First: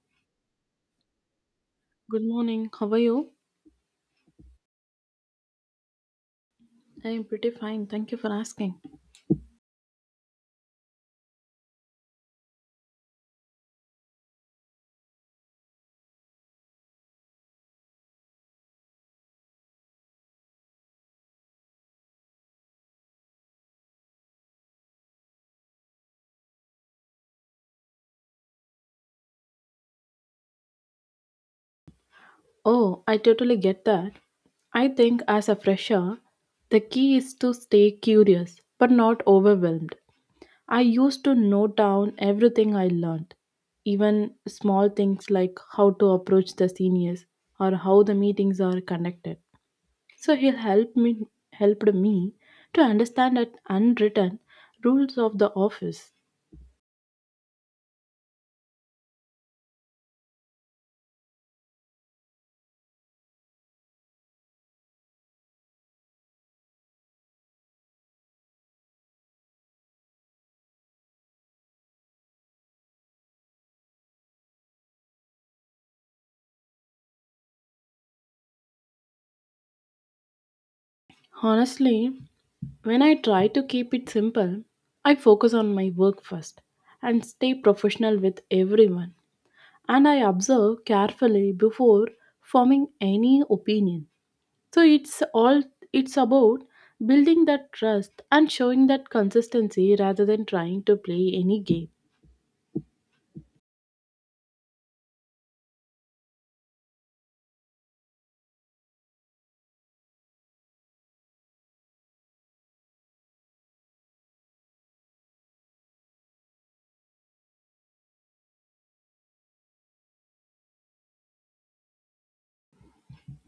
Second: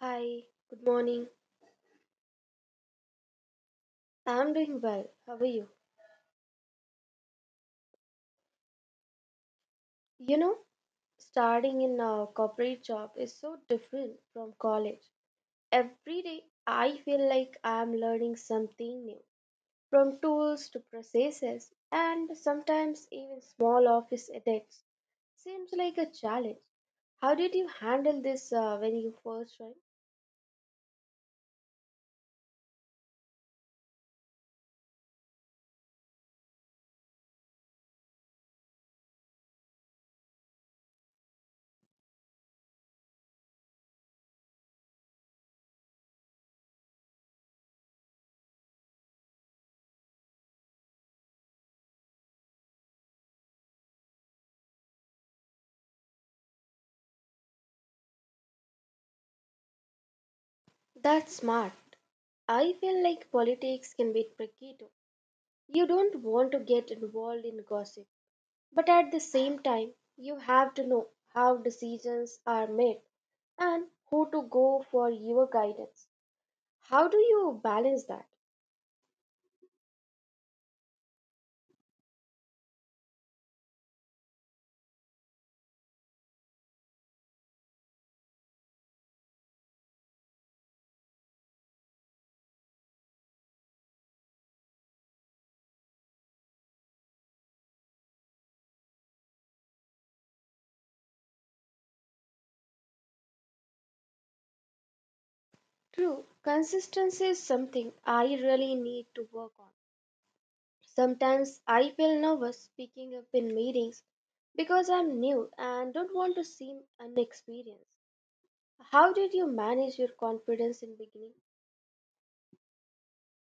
Hi, good morning. Good morning. How are you? I'm doing well. How are you? I am pretty fine. Thank you for asking. You know, starting in a corporate job is so different from college. Every day, I feel like I'm learning something new, from tools to processes, and sometimes even small office edits. Seems like a challenge. How did you handle this when you first joined? Oh, I totally get that. I think as a fresher, the key is to stay curious but not overwhelmed. I used to note down everything I learned, even small things like how to approach the seniors or how the meetings are conducted. So he helped me to understand the unwritten rules of the office. That's smart. I feel like politics can be tricky too. You don't want to get involved in gossip, but at the same time, you have to know how decisions are made and who to go for your guidance. How do you balance that? Honestly, when I try to keep it simple, I focus on my work first and stay professional with everyone. And I observe carefully before forming any opinion. So it's about building that trust and showing that consistency rather than trying to play any game. True, consistency is something I really need to work on. Sometimes I feel nervous speaking up in meetings because I'm new and don't want to seem unexperienced. How did you manage your confidence in beginning?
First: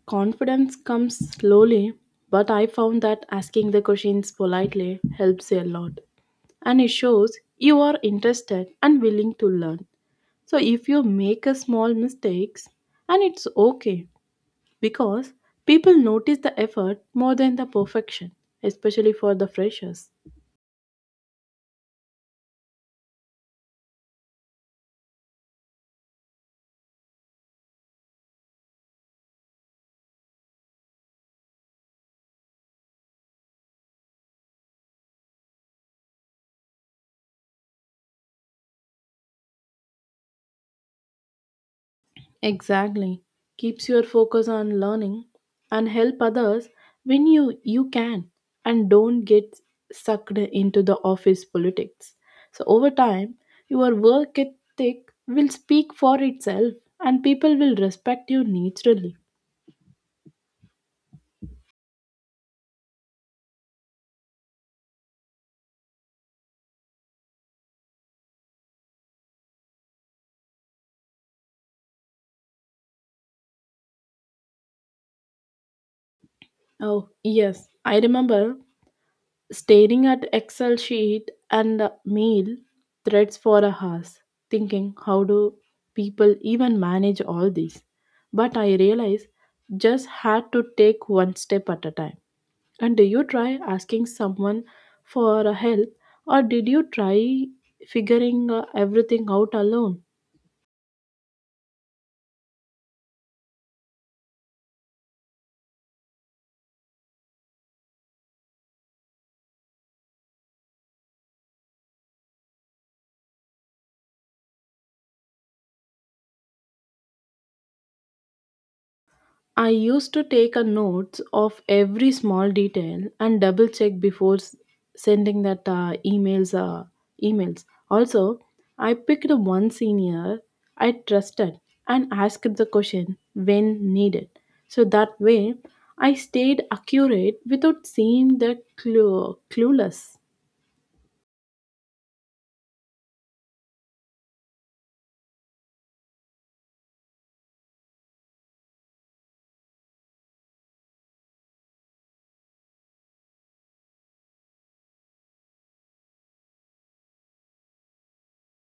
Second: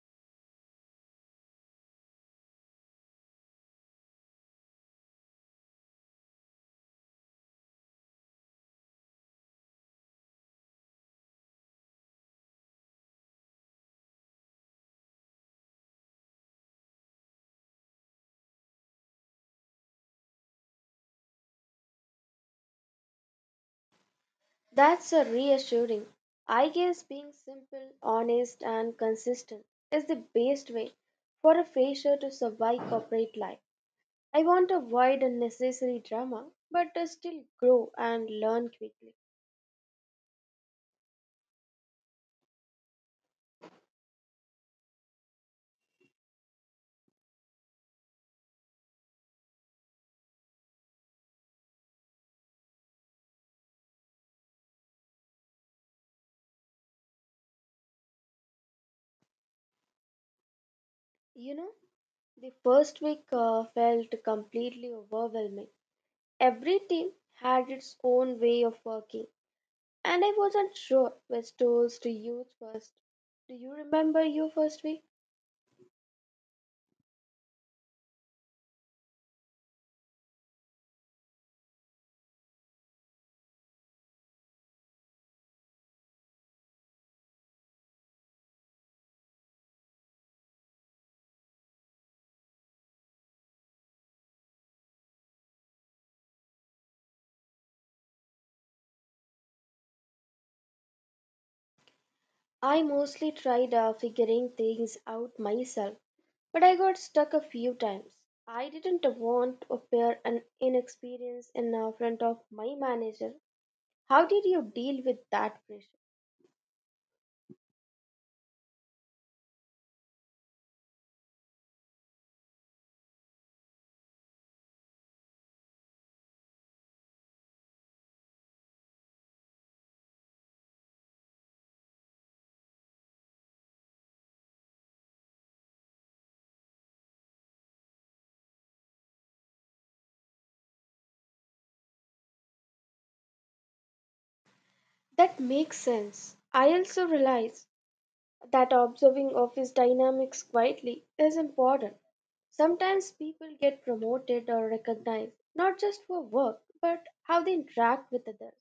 Confidence comes slowly, but I found that asking the questions politely helps a lot. And it shows you are interested and willing to learn. So if you make a small mistakes and it's okay because people notice the effort more than the perfection, especially for the freshers. That's a reassuring. I guess being simple, honest, and consistent is the best way for a fresher to survive corporate life. I want to avoid unnecessary drama, but to still grow and learn quickly. Exactly. Keeps your focus on learning and help others when you can and don't get sucked into the office politics. So over time, your work ethic will speak for itself and people will respect you naturally. You know, the first week felt completely overwhelming. Every team had its own way of working, and I wasn't sure which tools to use first. Do you remember your first week? Oh, yes, I remember staring at excel sheet and mail threads for a hours thinking how do people even manage all these. But I realized just had to take one step at a time. And do you try asking someone for help or did you try figuring everything out alone? I mostly tried figuring things out myself, but I got stuck a few times. I didn't want to appear an inexperienced in front of my manager. How did you deal with that pressure? I used to take a notes of every small detail and double check before sending that emails. Also, I picked one senior I trusted and asked the question when needed. So that way, I stayed accurate without seeming the clueless. That makes sense. I also realize that observing office dynamics quietly is important. Sometimes people get promoted or recognized not just for work but how they interact with others.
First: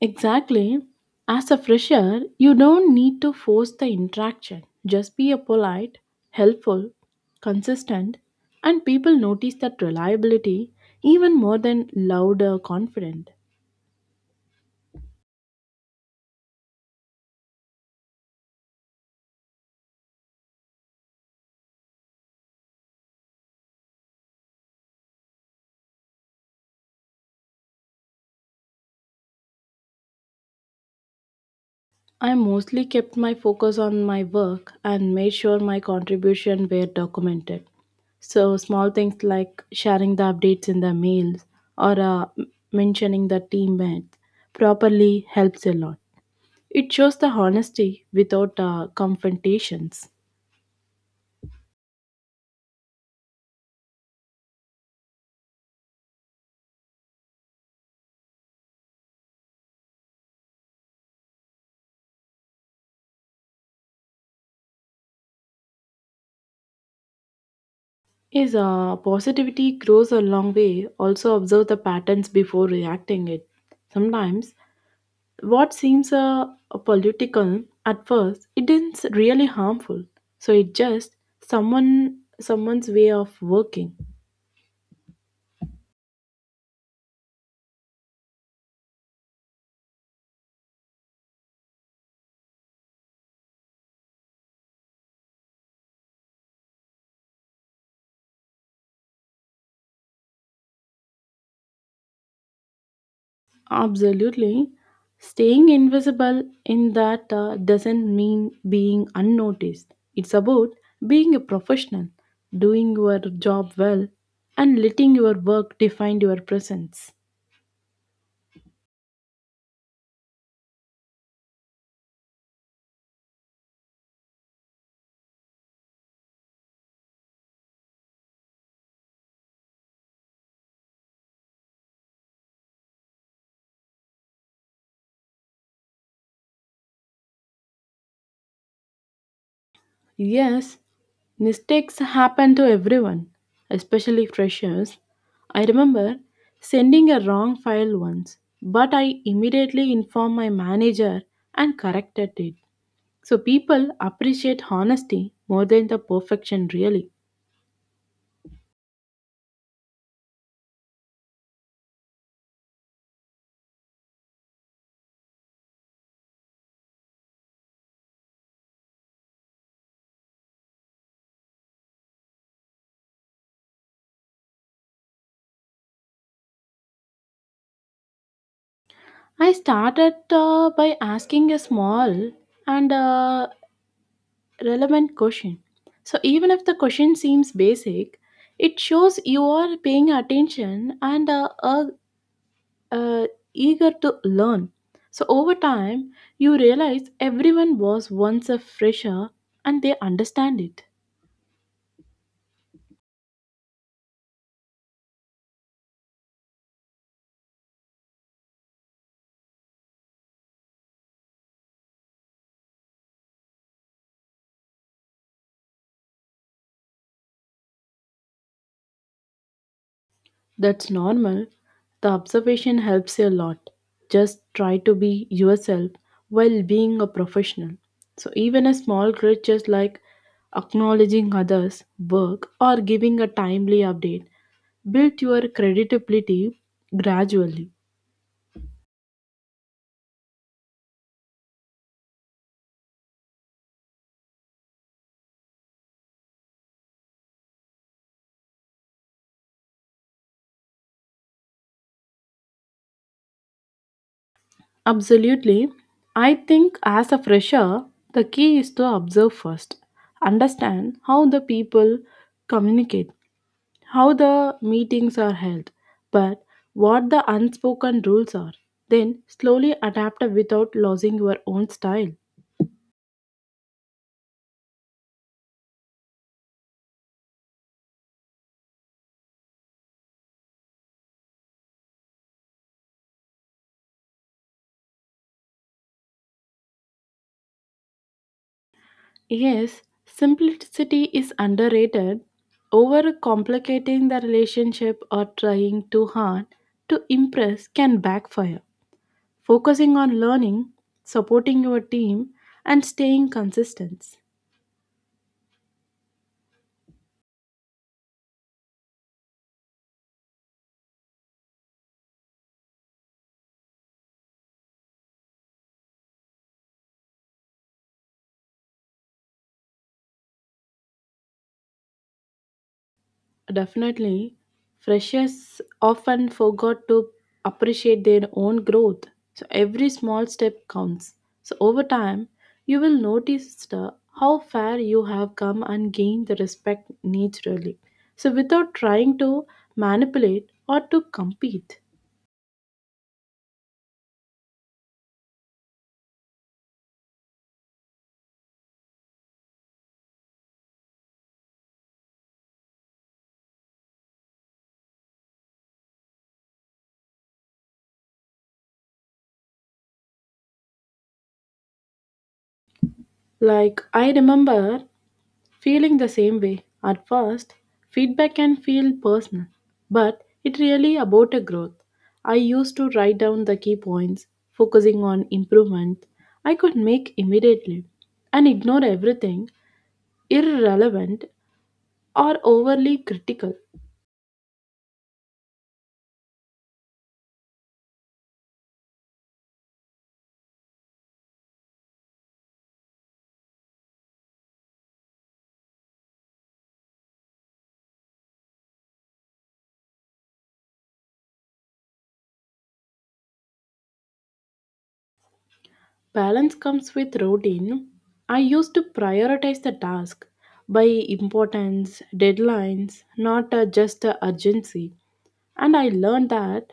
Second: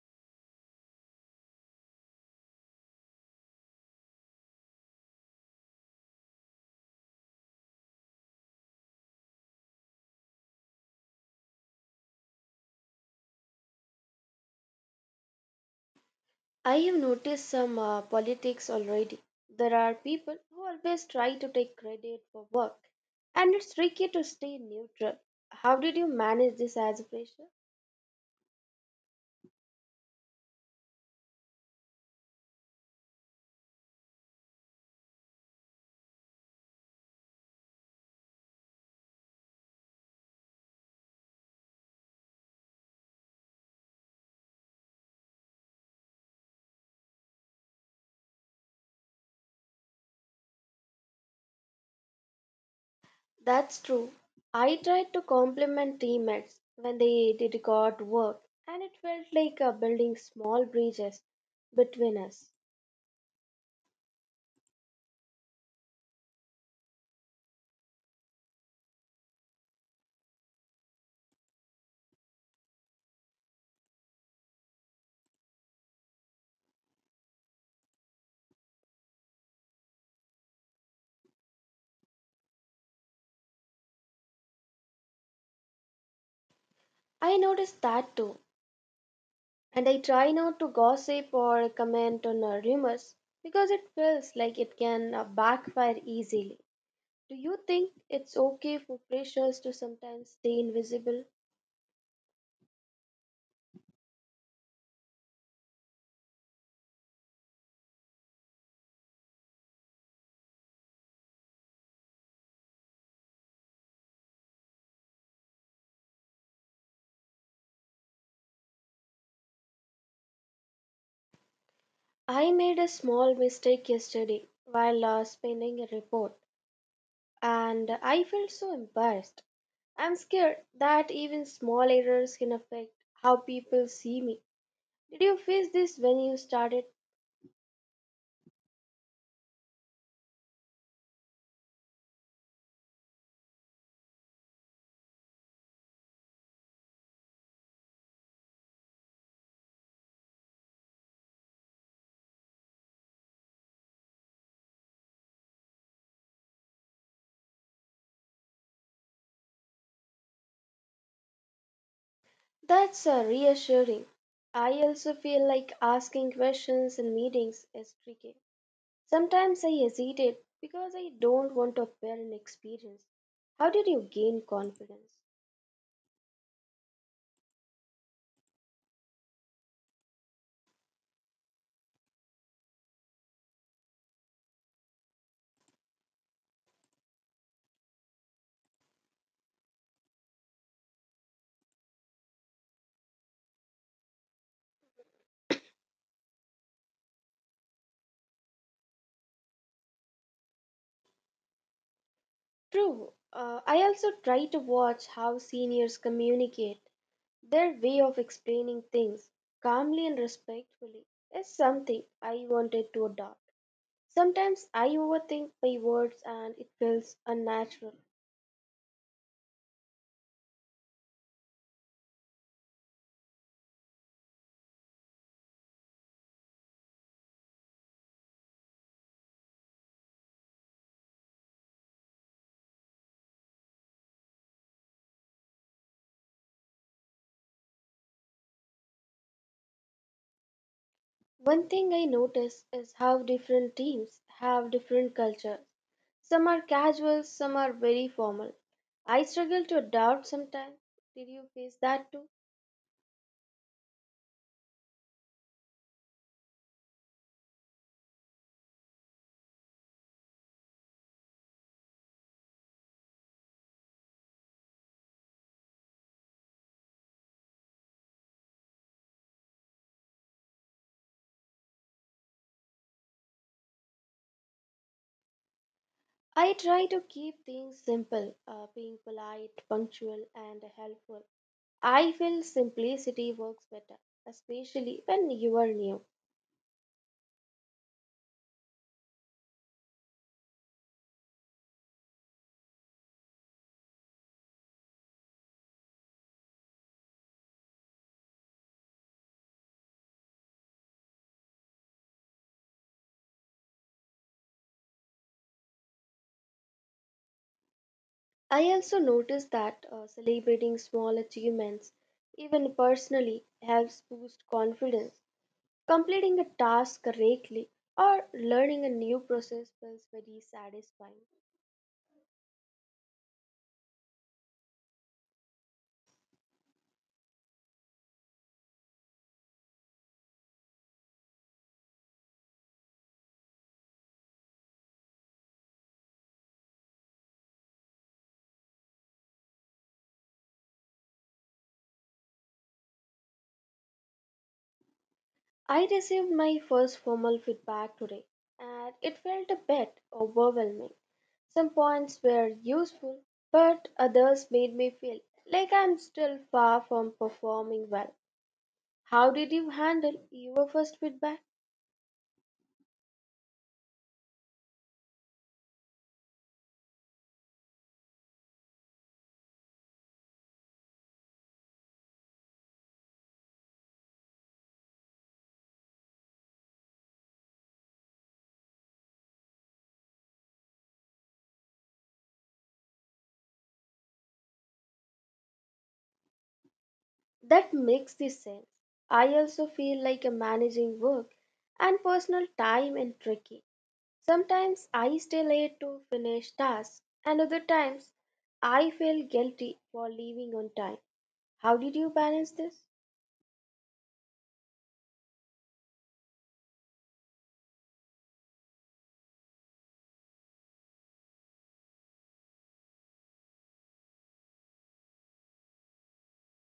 Exactly. As a fresher, you don't need to force the interaction. Just be a polite, helpful, consistent, and people notice that reliability even more than loud or confident. I have noticed some politics already. There are people who always try to take credit for work, and it's tricky to stay neutral. How did you manage this as a pressure? I mostly kept my focus on my work and made sure my contribution were documented. So small things like sharing the updates in the mails or mentioning the teammates properly helps a lot. It shows the honesty without confrontations. That's true. I tried to compliment teammates when they did good work, and it felt like building small bridges between us. Is positivity grows a long way. Also observe the patterns before reacting it. Sometimes what seems political at first, it isn't really harmful. So it just someone's way of working. I noticed that too, and I try not to gossip or comment on rumors because it feels like it can backfire easily. Do you think it's okay for pressures to sometimes stay invisible? Absolutely. Staying invisible in that doesn't mean being unnoticed. It's about being a professional, doing your job well, and letting your work define your presence. I made a small mistake yesterday while spinning a report and I felt so embarrassed. I'm scared that even small errors can affect how people see me. Did you face this when you started? Yes, mistakes happen to everyone, especially freshers. I remember sending a wrong file once, but I immediately informed my manager and corrected it. So people appreciate honesty more than the perfection, really. That's reassuring. I also feel like asking questions in meetings is tricky. Sometimes I hesitate because I don't want to appear inexperienced. How did you gain confidence? I started by asking a small and relevant question. So even if the question seems basic, it shows you are paying attention and uh, eager to learn. So over time, you realize everyone was once a fresher and they understand it. True, I also try to watch how seniors communicate. Their way of explaining things calmly and respectfully is something I wanted to adopt. Sometimes I overthink my words and it feels unnatural. That's normal. The observation helps you a lot. Just try to be yourself while being a professional. So, even a small gestures like acknowledging others' work or giving a timely update build your credibility gradually. One thing I notice is how different teams have different cultures. Some are casual, some are very formal. I struggle to adapt sometimes. Did you face that too? Absolutely. I think as a fresher, the key is to observe first, understand how the people communicate, how the meetings are held, but what the unspoken rules are. Then slowly adapt without losing your own style. I try to keep things simple, being polite, punctual, and helpful. I feel simplicity works better, especially when you are new. Yes, simplicity is underrated. Overcomplicating the relationship or trying too hard to impress can backfire. Focusing on learning, supporting your team, and staying consistent. I also noticed that celebrating small achievements, even personally, helps boost confidence. Completing a task correctly or learning a new process feels very satisfying. Definitely, freshers often forgot to appreciate their own growth. So every small step counts. So over time, you will notice the, how far you have come and gain the respect naturally. So without trying to manipulate or to compete. I received my first formal feedback today and it felt a bit overwhelming. Some points were useful, but others made me feel like I'm still far from performing well. How did you handle your first feedback? Like I remember feeling the same way. At first, feedback can feel personal, but it really about a growth. I used to write down the key points, focusing on improvement I could make immediately, and ignore everything irrelevant or overly critical. That makes the sense. I also feel like I managing work and personal time and tricky. Sometimes I stay late to finish tasks, and other times I feel guilty for leaving on time. How did you balance this? Balance comes with routine. I used to prioritize the task by importance, deadlines, not just urgency. And I learned that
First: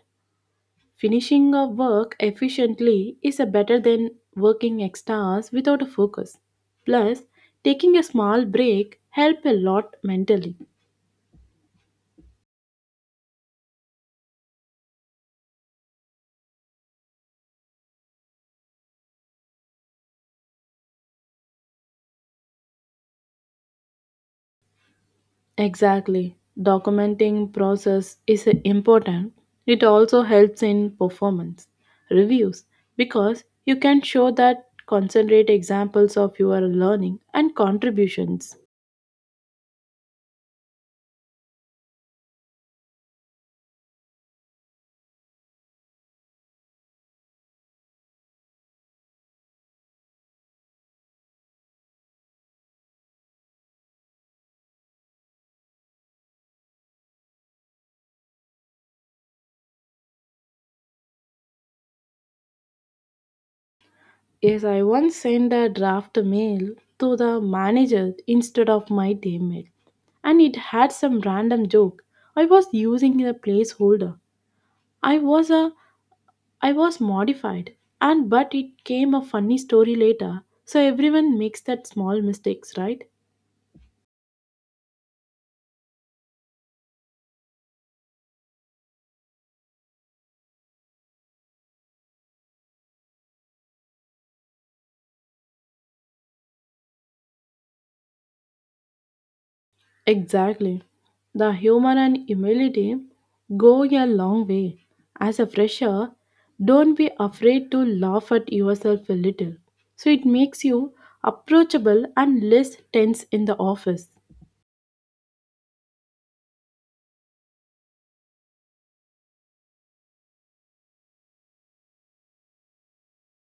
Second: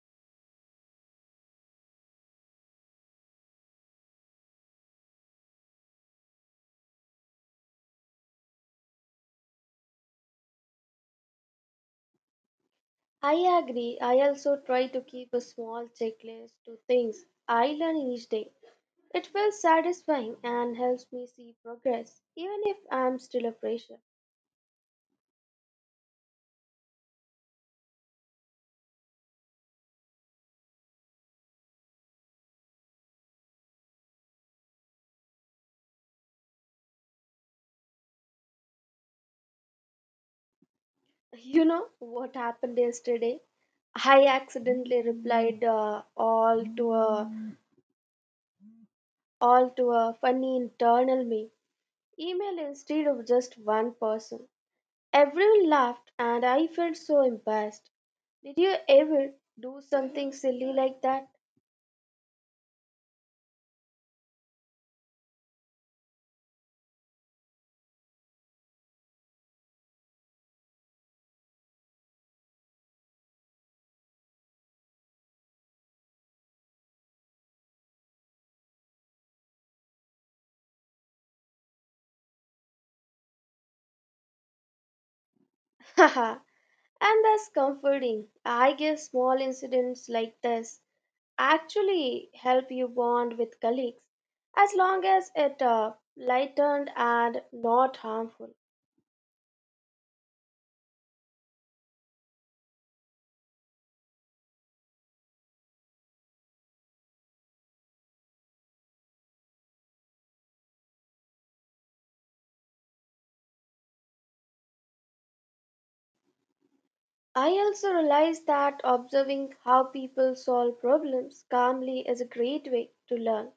finishing a work efficiently is a better than working extra hours without a focus. Plus, taking a small break help a lot mentally. I agree. I also try to keep a small checklist to things I learn each day. It feels satisfying and helps me see progress, even if I'm still a fresher. Exactly. Documenting process is important. It also helps in performance reviews because you can show that concentrate examples of your learning and contributions. You know what happened yesterday? I accidentally replied all to a funny internal meme. Email instead of just one person. Everyone laughed and I felt so embarrassed. Did you ever do something silly like that? Yes, I once sent a draft mail to the manager instead of my teammate, and it had some random joke. I was using a placeholder. I was a I was modified, and but it came a funny story later. So everyone makes that small mistakes, right? Haha, and that's comforting. I guess small incidents like this actually help you bond with colleagues as long as it lightened and not harmful. Exactly. The humor and humility go a long way. As a fresher, don't be afraid to laugh at yourself a little. So it makes you approachable and less tense in the office. I also realized that observing how people solve problems calmly is a great way to learn.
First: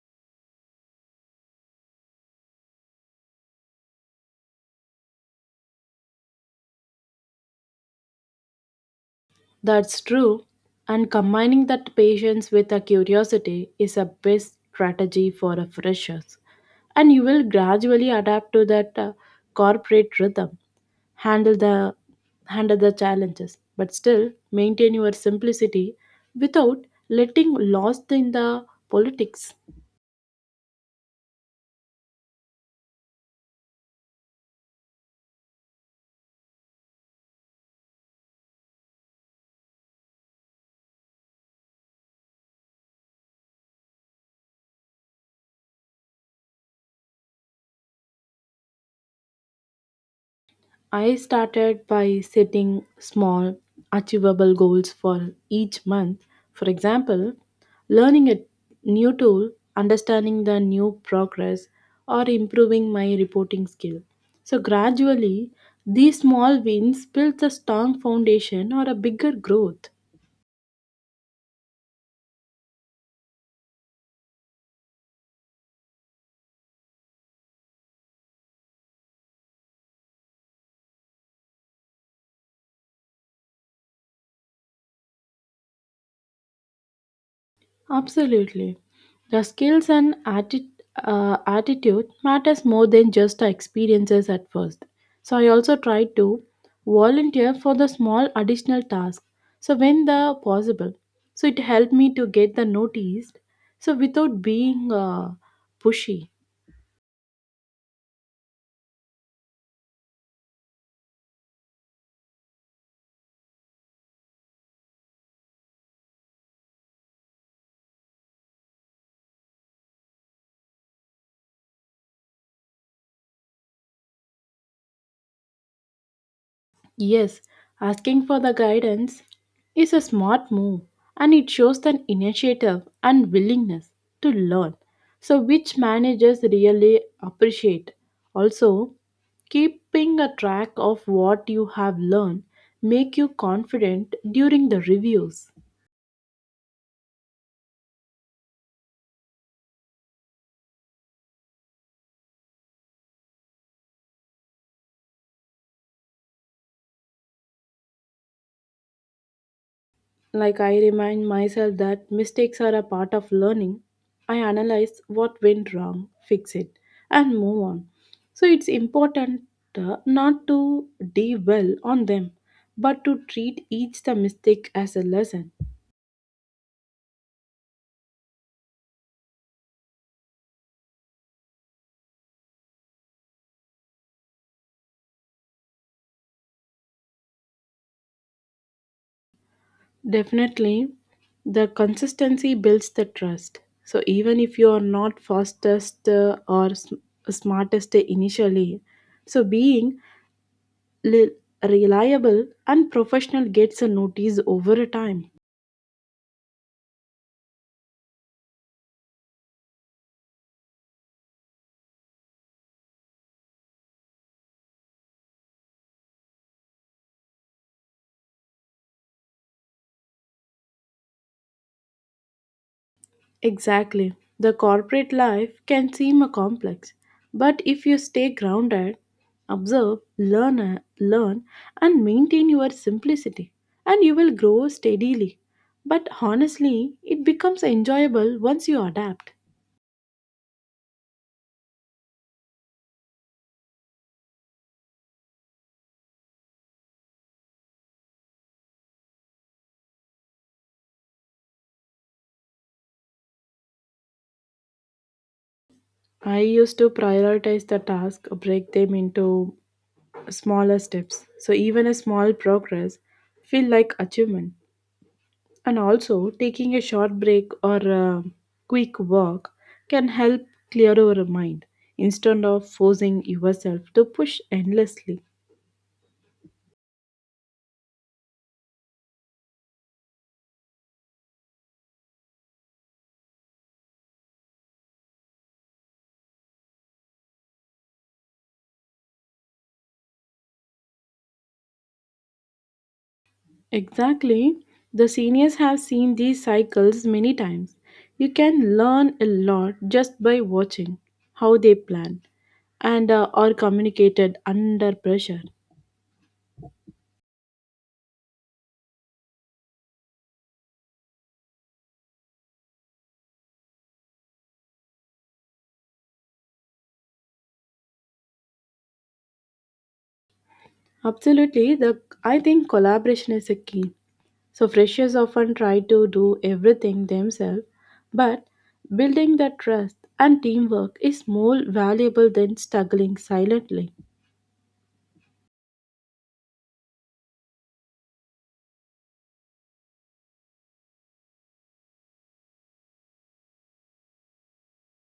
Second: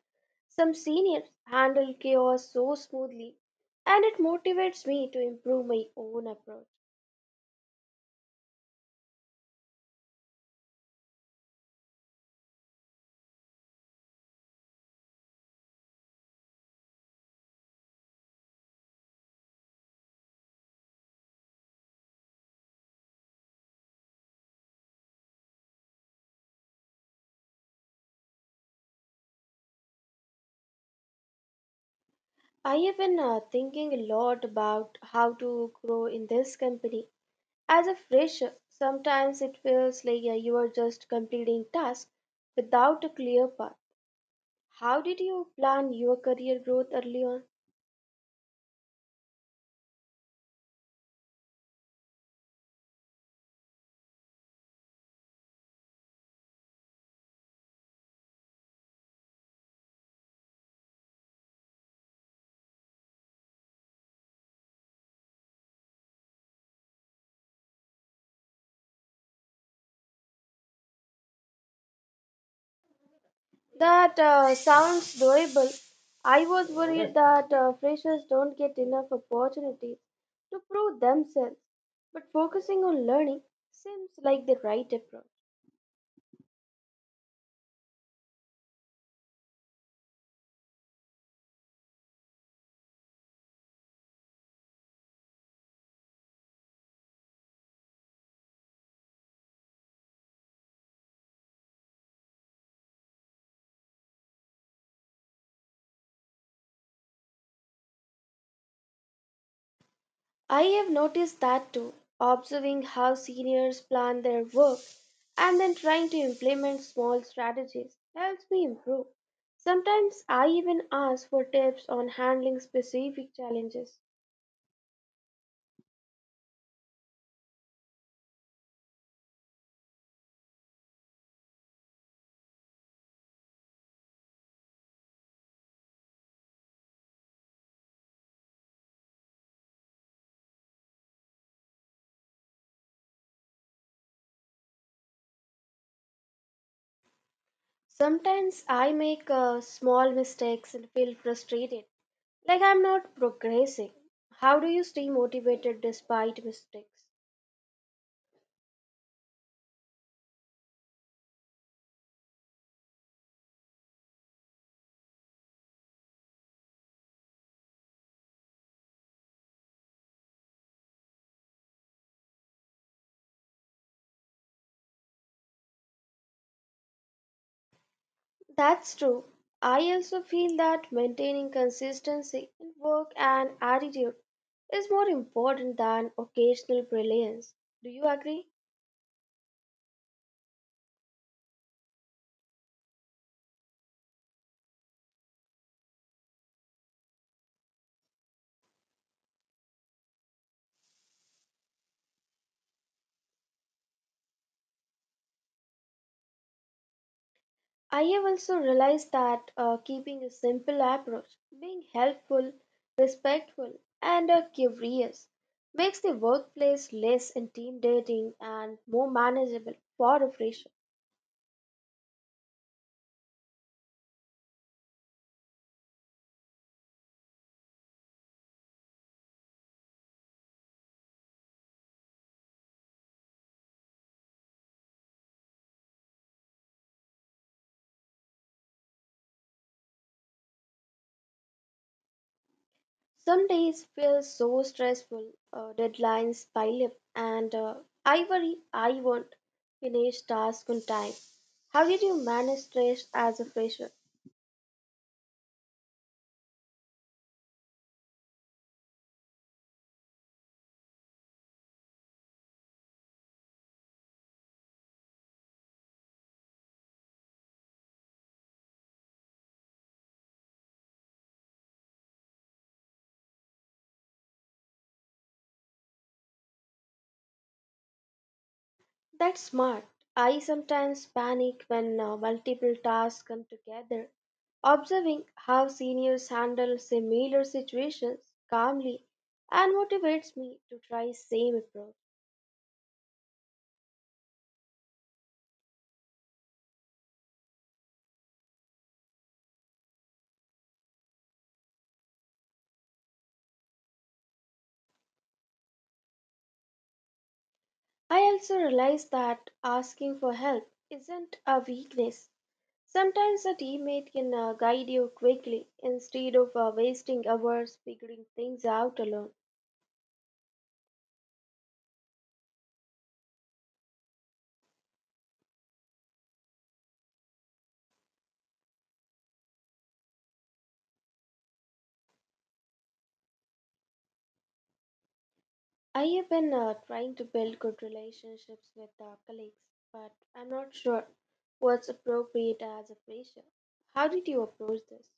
Some seniors handle chaos so smoothly, and it motivates me to improve my own approach. That's true. And combining that patience with a curiosity is a best strategy for a freshers. And you will gradually adapt to that corporate rhythm, handle the handle the challenges, but still maintain your simplicity without letting lost in the politics. I have been thinking a lot about how to grow in this company. As a fresher, sometimes it feels like you are just completing tasks without a clear path. How did you plan your career growth early on? I started by setting small, achievable goals for each month. For example, learning a new tool, understanding the new progress, or improving my reporting skill. So, gradually, these small wins build a strong foundation or a bigger growth. That sounds doable. I was worried that freshers don't get enough opportunities to prove themselves, but focusing on learning seems like the right approach. Absolutely. The skills and attitude matters more than just the experiences at first. So I also try to volunteer for the small additional tasks. So when the possible, so it helped me to get the noticed. So without being pushy. I have noticed that too, observing how seniors plan their work and then trying to implement small strategies helps me improve. Sometimes I even ask for tips on handling specific challenges. Yes, asking for the guidance is a smart move and it shows an initiative and willingness to learn. So, which managers really appreciate. Also, keeping a track of what you have learned make you confident during the reviews. Sometimes I make small mistakes and feel frustrated like I'm not progressing. How do you stay motivated despite mistakes? Like I remind myself that mistakes are a part of learning, I analyze what went wrong, fix it, and move on. So it's important not to dwell on them, but to treat each the mistake as a lesson. That's true. I also feel that maintaining consistency in work and attitude is more important than occasional brilliance. Do you agree? Definitely, the consistency builds the trust. So even if you are not fastest or smartest initially, so being li- reliable and professional gets a notice over time. I have also realized that keeping a simple approach, being helpful, respectful, and curious makes the workplace less intimidating and more manageable for a fresher. Exactly. The corporate life can seem a complex, but if you stay grounded, observe, learn and maintain your simplicity and you will grow steadily. But honestly, it becomes enjoyable once you adapt. Some days feel so stressful, deadlines pile up, and I worry I won't finish tasks on time. How did you manage stress as a fresher? I used to prioritize the task, break them into smaller steps. So even a small progress feel like achievement. And also, taking a short break or a quick walk can help clear your mind instead of forcing yourself to push endlessly. That's smart. I sometimes panic when multiple tasks come together. Observing how seniors handle similar situations calmly and motivates me to try same approach. Exactly. The seniors have seen these cycles many times. You can learn a lot just by watching how they plan and are communicated under pressure. I also realize that asking for help isn't a weakness. Sometimes a teammate can guide you quickly instead of wasting hours figuring things out alone. Absolutely, the I think collaboration is a key. So freshers often try to do everything themselves, but building that trust and teamwork is more valuable than struggling silently. I have been trying to build good relationships with colleagues, but I'm not sure what's appropriate as a fresher. How did you approach this?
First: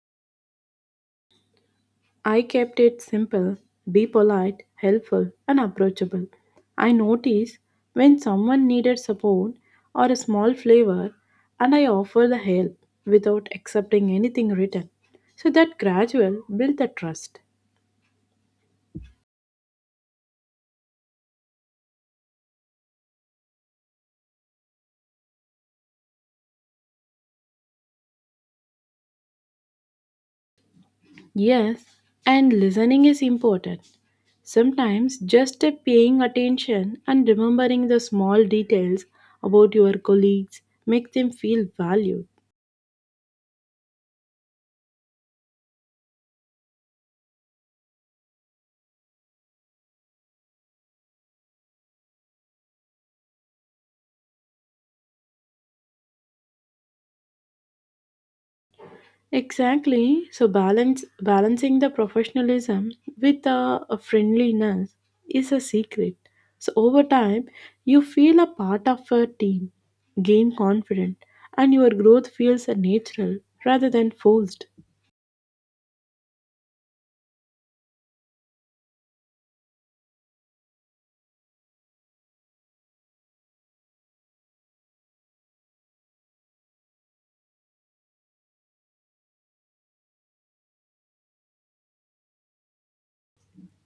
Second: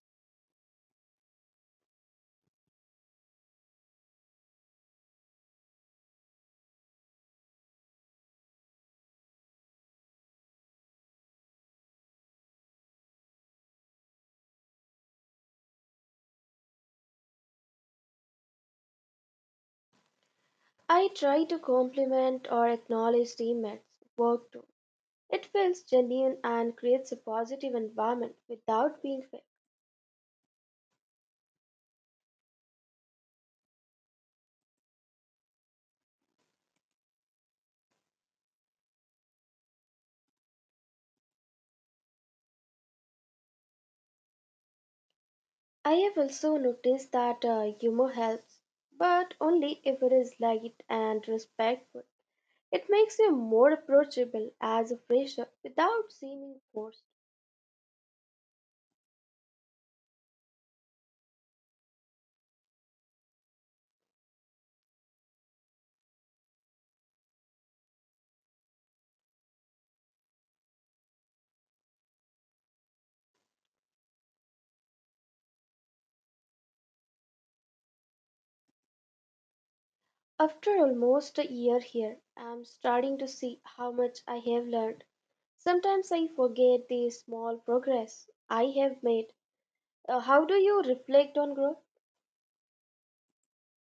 I kept it simple, be polite, helpful, and approachable. I noticed when someone needed support or a small flavor, and I offered the help without accepting anything written. So that gradual built the trust. I try to compliment or acknowledge teammates, work too. It feels genuine and creates a positive environment without being fake. Yes, and listening is important. Sometimes just a paying attention and remembering the small details about your colleagues make them feel valued. I have also noticed that humor helps, but only if it is light and respectful. It makes you more approachable as a fresher without seeming forced. Exactly. So balance balancing the professionalism with a friendliness is a secret. So over time, you feel a part of a team, gain confidence, and your growth feels a natural rather than forced. After almost a year here, I'm starting to see how much I have learned. Sometimes I forget the small progress I have made. How do you reflect on growth?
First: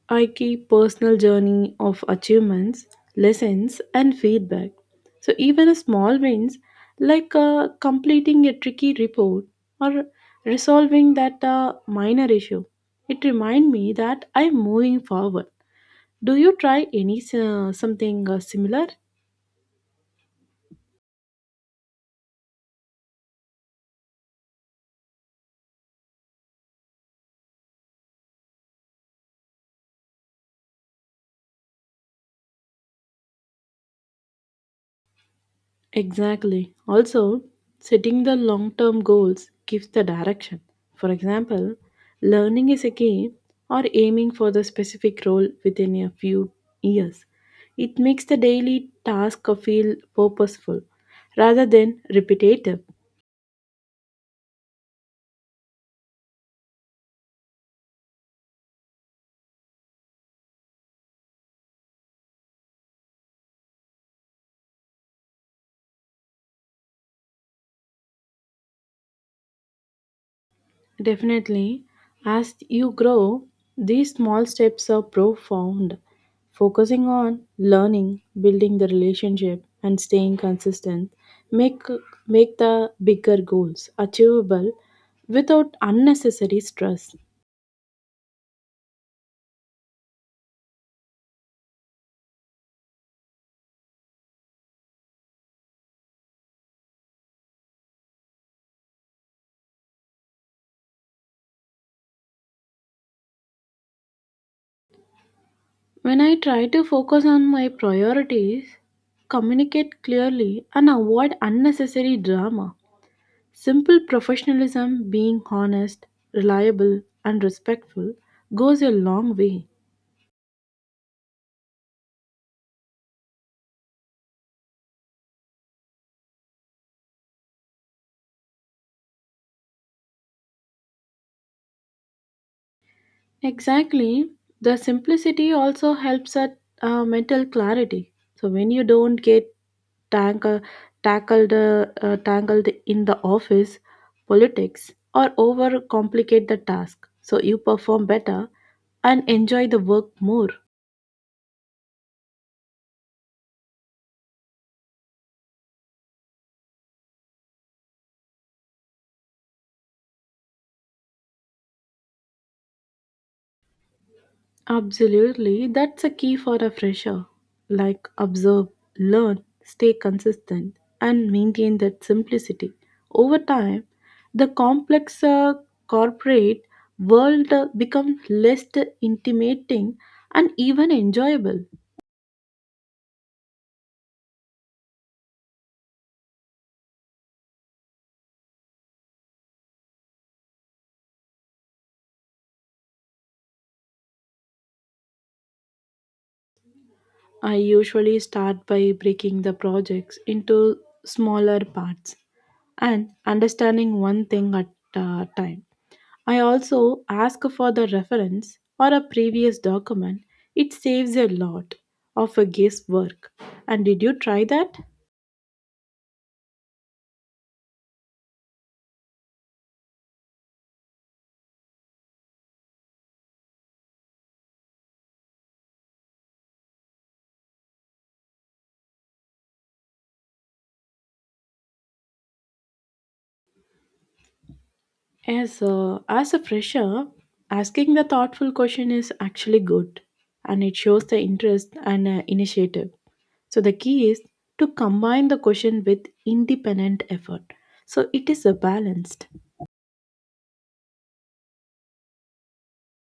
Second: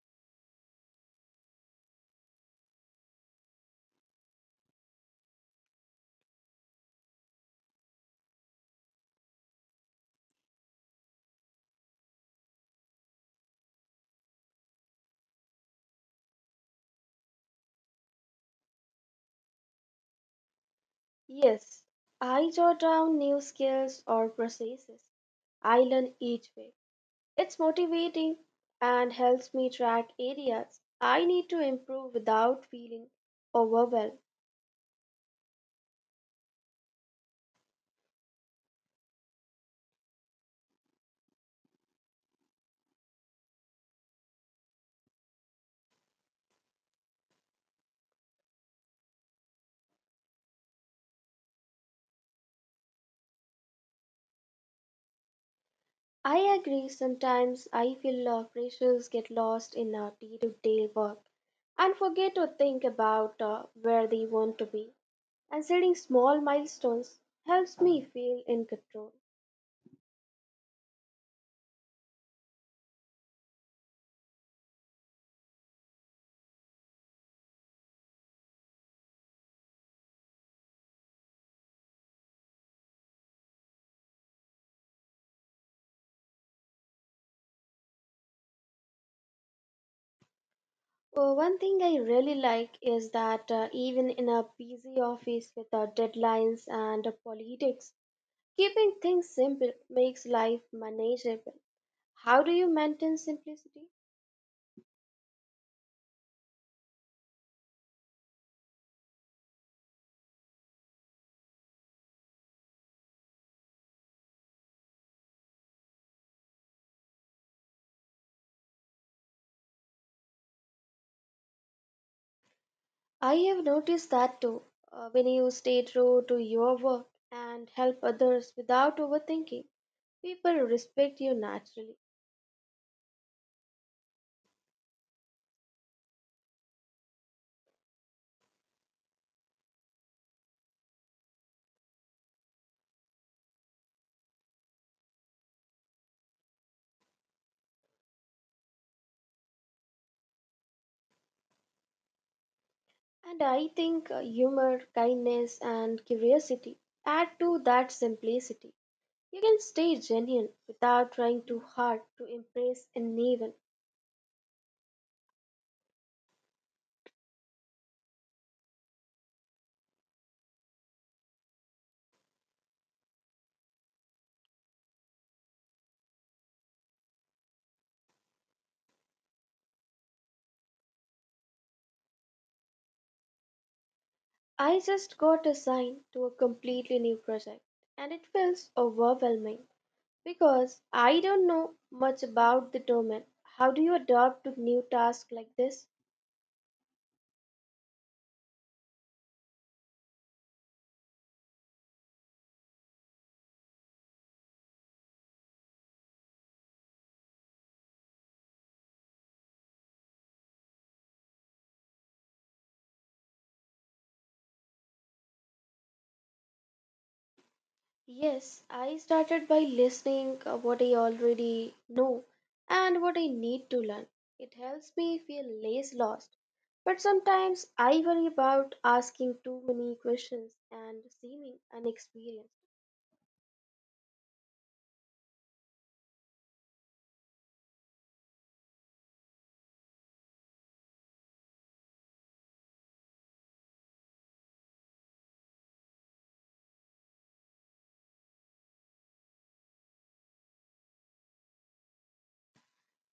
I keep personal journey of achievements, lessons, and feedback. So even a small wins, like completing a tricky report or resolving that minor issue, it remind me that I'm moving forward. Do you try any something similar? Yes, I jot down new skills or processes I learn each week. It's motivating and helps me track areas I need to improve without feeling overwhelmed. Exactly. Also, setting the long term goals gives the direction. For example, learning is a game or aiming for the specific role within a few years. It makes the daily task feel purposeful rather than repetitive. I agree, sometimes I feel our pressures get lost in our day to day work and forget to think about where they want to be. And setting small milestones helps me feel in control. Definitely. As you grow, these small steps are profound. Focusing on learning, building the relationship, and staying consistent make make the bigger goals achievable without unnecessary stress. One thing I really like is that even in a busy office with our deadlines and politics, keeping things simple makes life manageable. How do you maintain simplicity? When I try to focus on my priorities, communicate clearly, and avoid unnecessary drama, simple professionalism, being honest, reliable, and respectful goes a long way. I have noticed that too. When you stay true to your work and help others without overthinking, people respect you naturally. Exactly. The simplicity also helps at mental clarity. So when you don't get tangle, tangled in the office politics or overcomplicate the task, so you perform better and enjoy the work more. And I think humor, kindness, and curiosity add to that simplicity. You can stay genuine without trying too hard to impress anyone. Absolutely, that's a key for a fresher. Like observe, learn, stay consistent, and maintain that simplicity. Over time, the complex corporate world becomes less intimidating and even enjoyable. I just got assigned to a completely new project and it feels overwhelming, because I don't know much about the domain. How do you adapt to new tasks like this? I usually start by breaking the projects into smaller parts and understanding one thing at a time. I also ask for the reference or a previous document. It saves a lot of a guesswork. And did you try that? Yes, I started by listening what I already know and what I need to learn. It helps me feel less lost. But sometimes I worry about asking too many questions and seeming inexperienced. As a fresher, asking the thoughtful question is actually good and it shows the interest and initiative. So the key is to combine the question with independent effort. So it is a balanced.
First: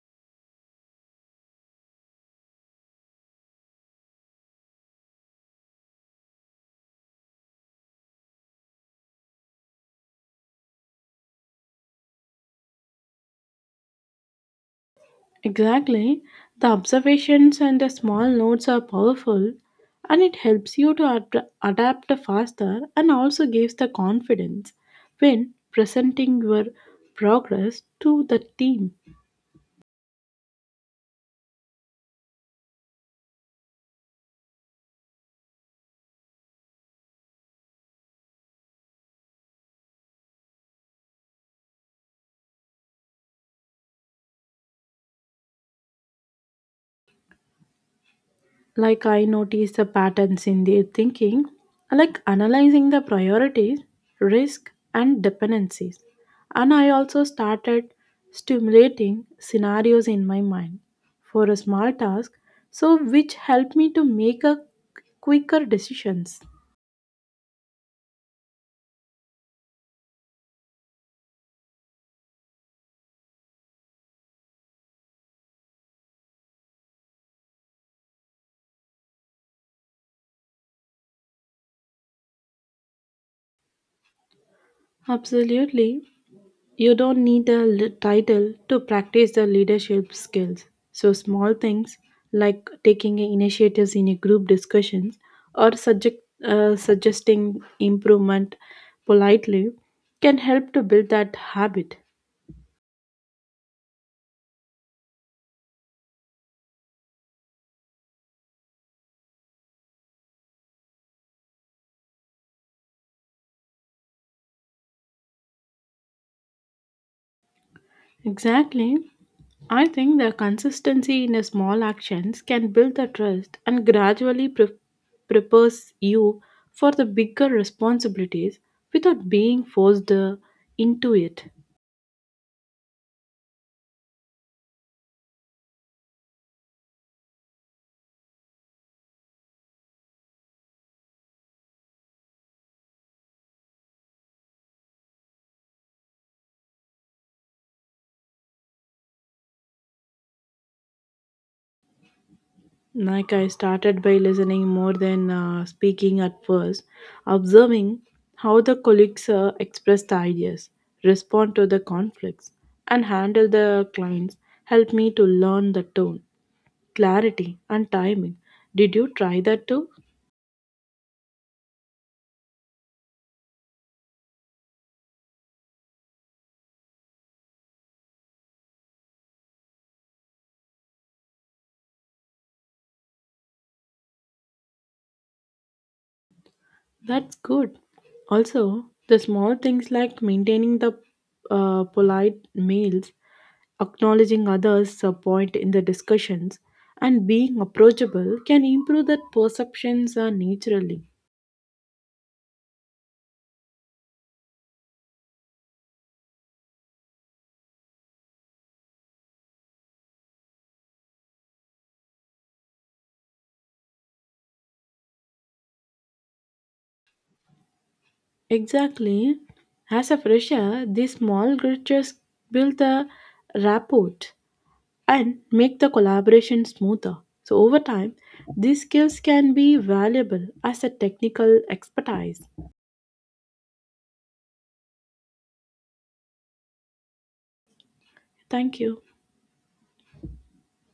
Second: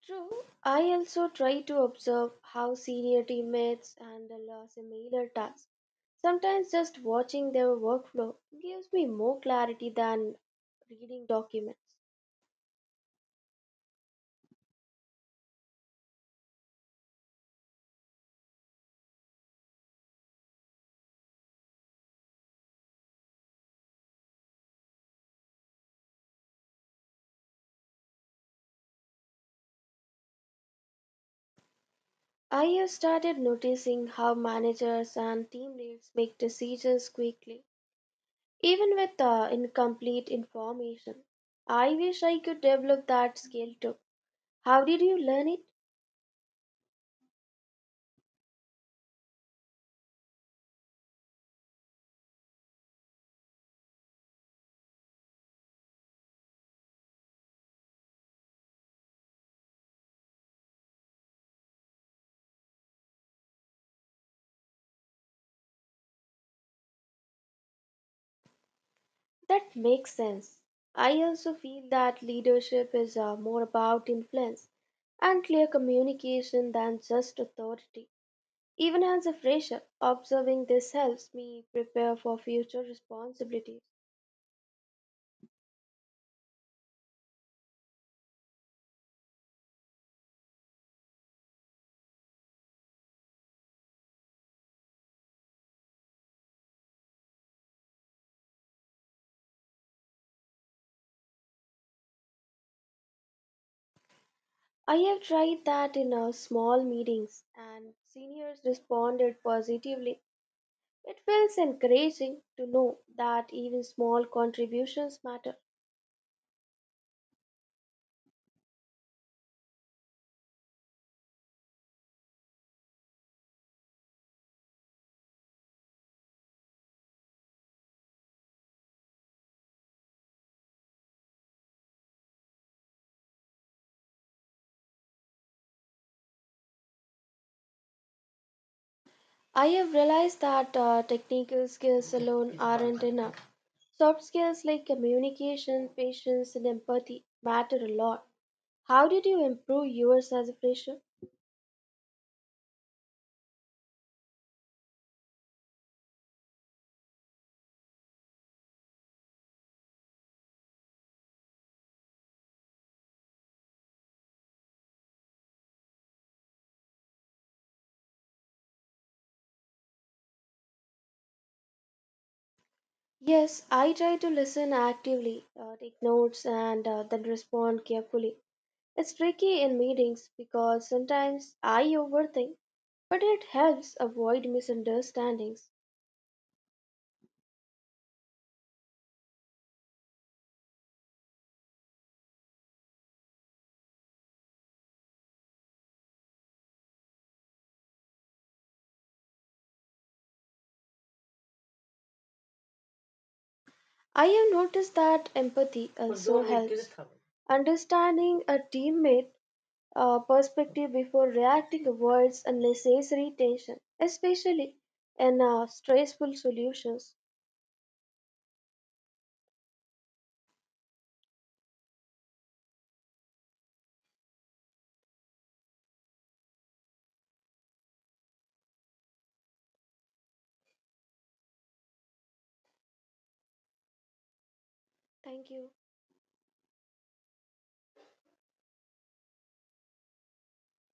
True, I also try to observe how senior teammates handle similar tasks. Sometimes just watching their workflow gives me more clarity than reading documents. Exactly. The observations and the small notes are powerful and it helps you to adapt faster and also gives the confidence when presenting your progress to the team. I have started noticing how managers and team leads make decisions quickly, even with incomplete information. I wish I could develop that skill too. How did you learn it? Like I notice the patterns in their thinking, like analyzing the priorities, risk and dependencies. And I also started stimulating scenarios in my mind for a small task, so which helped me to make a quicker decisions. That makes sense. I also feel that leadership is more about influence and clear communication than just authority. Even as a fresher, observing this helps me prepare for future responsibilities. Absolutely, you don't need a title to practice the leadership skills. So, small things like taking initiatives in a group discussions or suggesting improvement politely can help to build that habit. I have tried that in our small meetings, and seniors responded positively. It feels encouraging to know that even small contributions matter. Exactly. I think the consistency in the small actions can build the trust and gradually prepares you for the bigger responsibilities without being forced into it. I have realized that technical skills alone aren't enough. Soft skills like communication, patience, and empathy matter a lot. How did you improve yours as a fresher? Like I started by listening more than speaking at first, observing how the colleagues express the ideas, respond to the conflicts, and handle the clients helped me to learn the tone, clarity, and timing. Did you try that too? Yes, I try to listen actively, take notes, and then respond carefully. It's tricky in meetings because sometimes I overthink, but it helps avoid misunderstandings. That's good. Also, the small things like maintaining the polite mails, acknowledging others' point in the discussions and being approachable can improve that perceptions naturally. I have noticed that empathy also helps. Understanding a teammate perspective before reacting avoids unnecessary tension, especially in stressful solutions. Exactly. As a fresher, these small gestures build the rapport and make the collaboration smoother. So over time, these skills can be valuable as a technical expertise. Thank you. Thank you.